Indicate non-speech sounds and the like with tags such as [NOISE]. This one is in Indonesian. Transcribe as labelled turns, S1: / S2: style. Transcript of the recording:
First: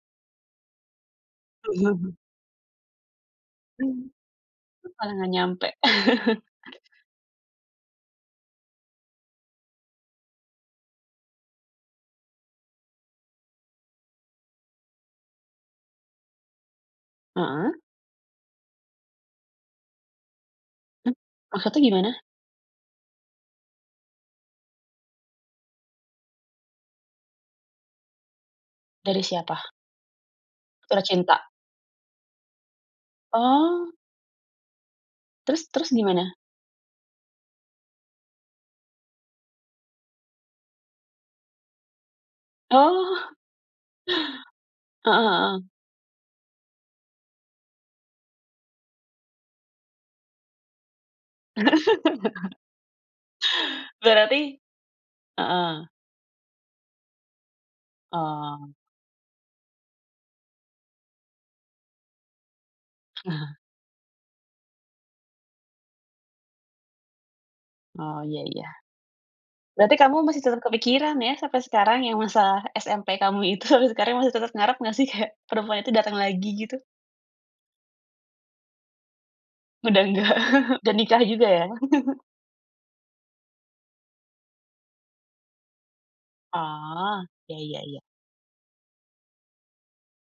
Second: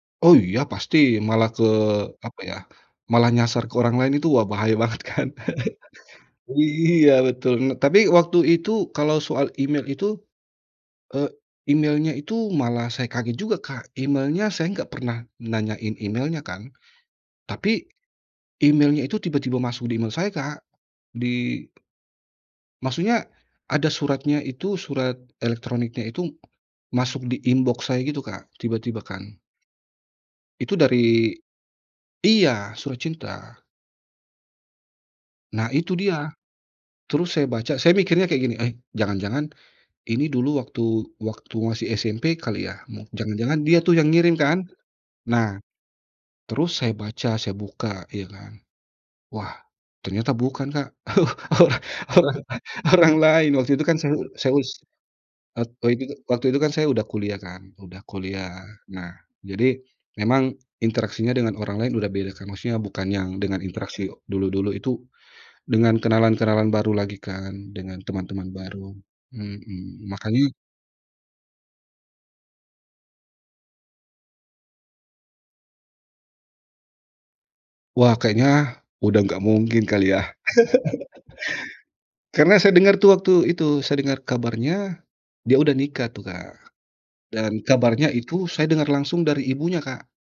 S1: Oh iya pasti, malah ke,
S2: Mhm.
S1: apa ya, malah nyasar ke orang
S2: Mmm,
S1: lain itu wah bahaya banget
S2: malah
S1: kan.
S2: nggak nyampe.
S1: [LAUGHS]
S2: [LAUGHS]
S1: Iya betul. Nah tapi waktu itu kalau soal email itu, eee, emailnya itu malah saya kaget juga Kak, emailnya saya nggak pernah nanyain emailnya kan, tapi
S2: Heeh.
S1: emailnya itu tiba-tiba masuk di email saya, Kak.
S2: Eh,
S1: Di
S2: maksudnya gimana?
S1: maksudnya ada suratnya itu, surat elektroniknya itu masuk di inbox saya gitu Kak, tiba-tiba
S2: Dari
S1: kan.
S2: siapa?
S1: Itu dari
S2: Tercinta.
S1: iya, surat cinta.
S2: Oh. Terus
S1: Nah
S2: terus
S1: itu dia.
S2: gimana?
S1: Terus saya baca saya mikirnya kayak gini, "Eh, jangan-jangan ini dulu waktu waktu masih SMP kali ya?" Mu
S2: Oh.
S1: jangan-jangan dia tuh yang ngirim kan,
S2: Heeh
S1: nah
S2: heeh.
S1: terus saya baca saya buka ya kan, wah ternyata bukan Kak, [LAUGHS] orang
S2: [LAUGHS]
S1: orang lain. Waktu itu kan saya saya
S2: Berarti
S1: us et
S2: heeh.
S1: tadi juga. Waktu itu kan saya udah kuliah kan, udah kuliah
S2: Oh.
S1: nah, jadi memang interaksinya dengan orang lain udah beda kan, maksudnya bukan yang
S2: Aha.
S1: dengan interaksi dulu-dulu itu, dengan kenalan-kenalan baru lagi kan, dengan
S2: Oh, iya
S1: teman-teman
S2: iya.
S1: baru,
S2: Berarti
S1: mhm,
S2: kamu masih
S1: makanya
S2: tetap kepikiran ya sampai sekarang yang masalah SMP kamu itu. Tapi sekarang masih tetap ngarep nggak sih kayak perempuan itu datang lagi, gitu?
S1: Wah, kayaknya udah enggak mungkin
S2: Udah
S1: kali yah.
S2: nggak, udah nikah
S1: [LAUGHS]
S2: juga ya? [LAUGHS]
S1: Karena saya dengar tuh waktu itu, saya dengar kabarnya dia udah nikah tuh Kak,
S2: Oh, iya
S1: dan
S2: iya iya.
S1: kabarnya itu saya dengar langsung dari ibunya, Kak.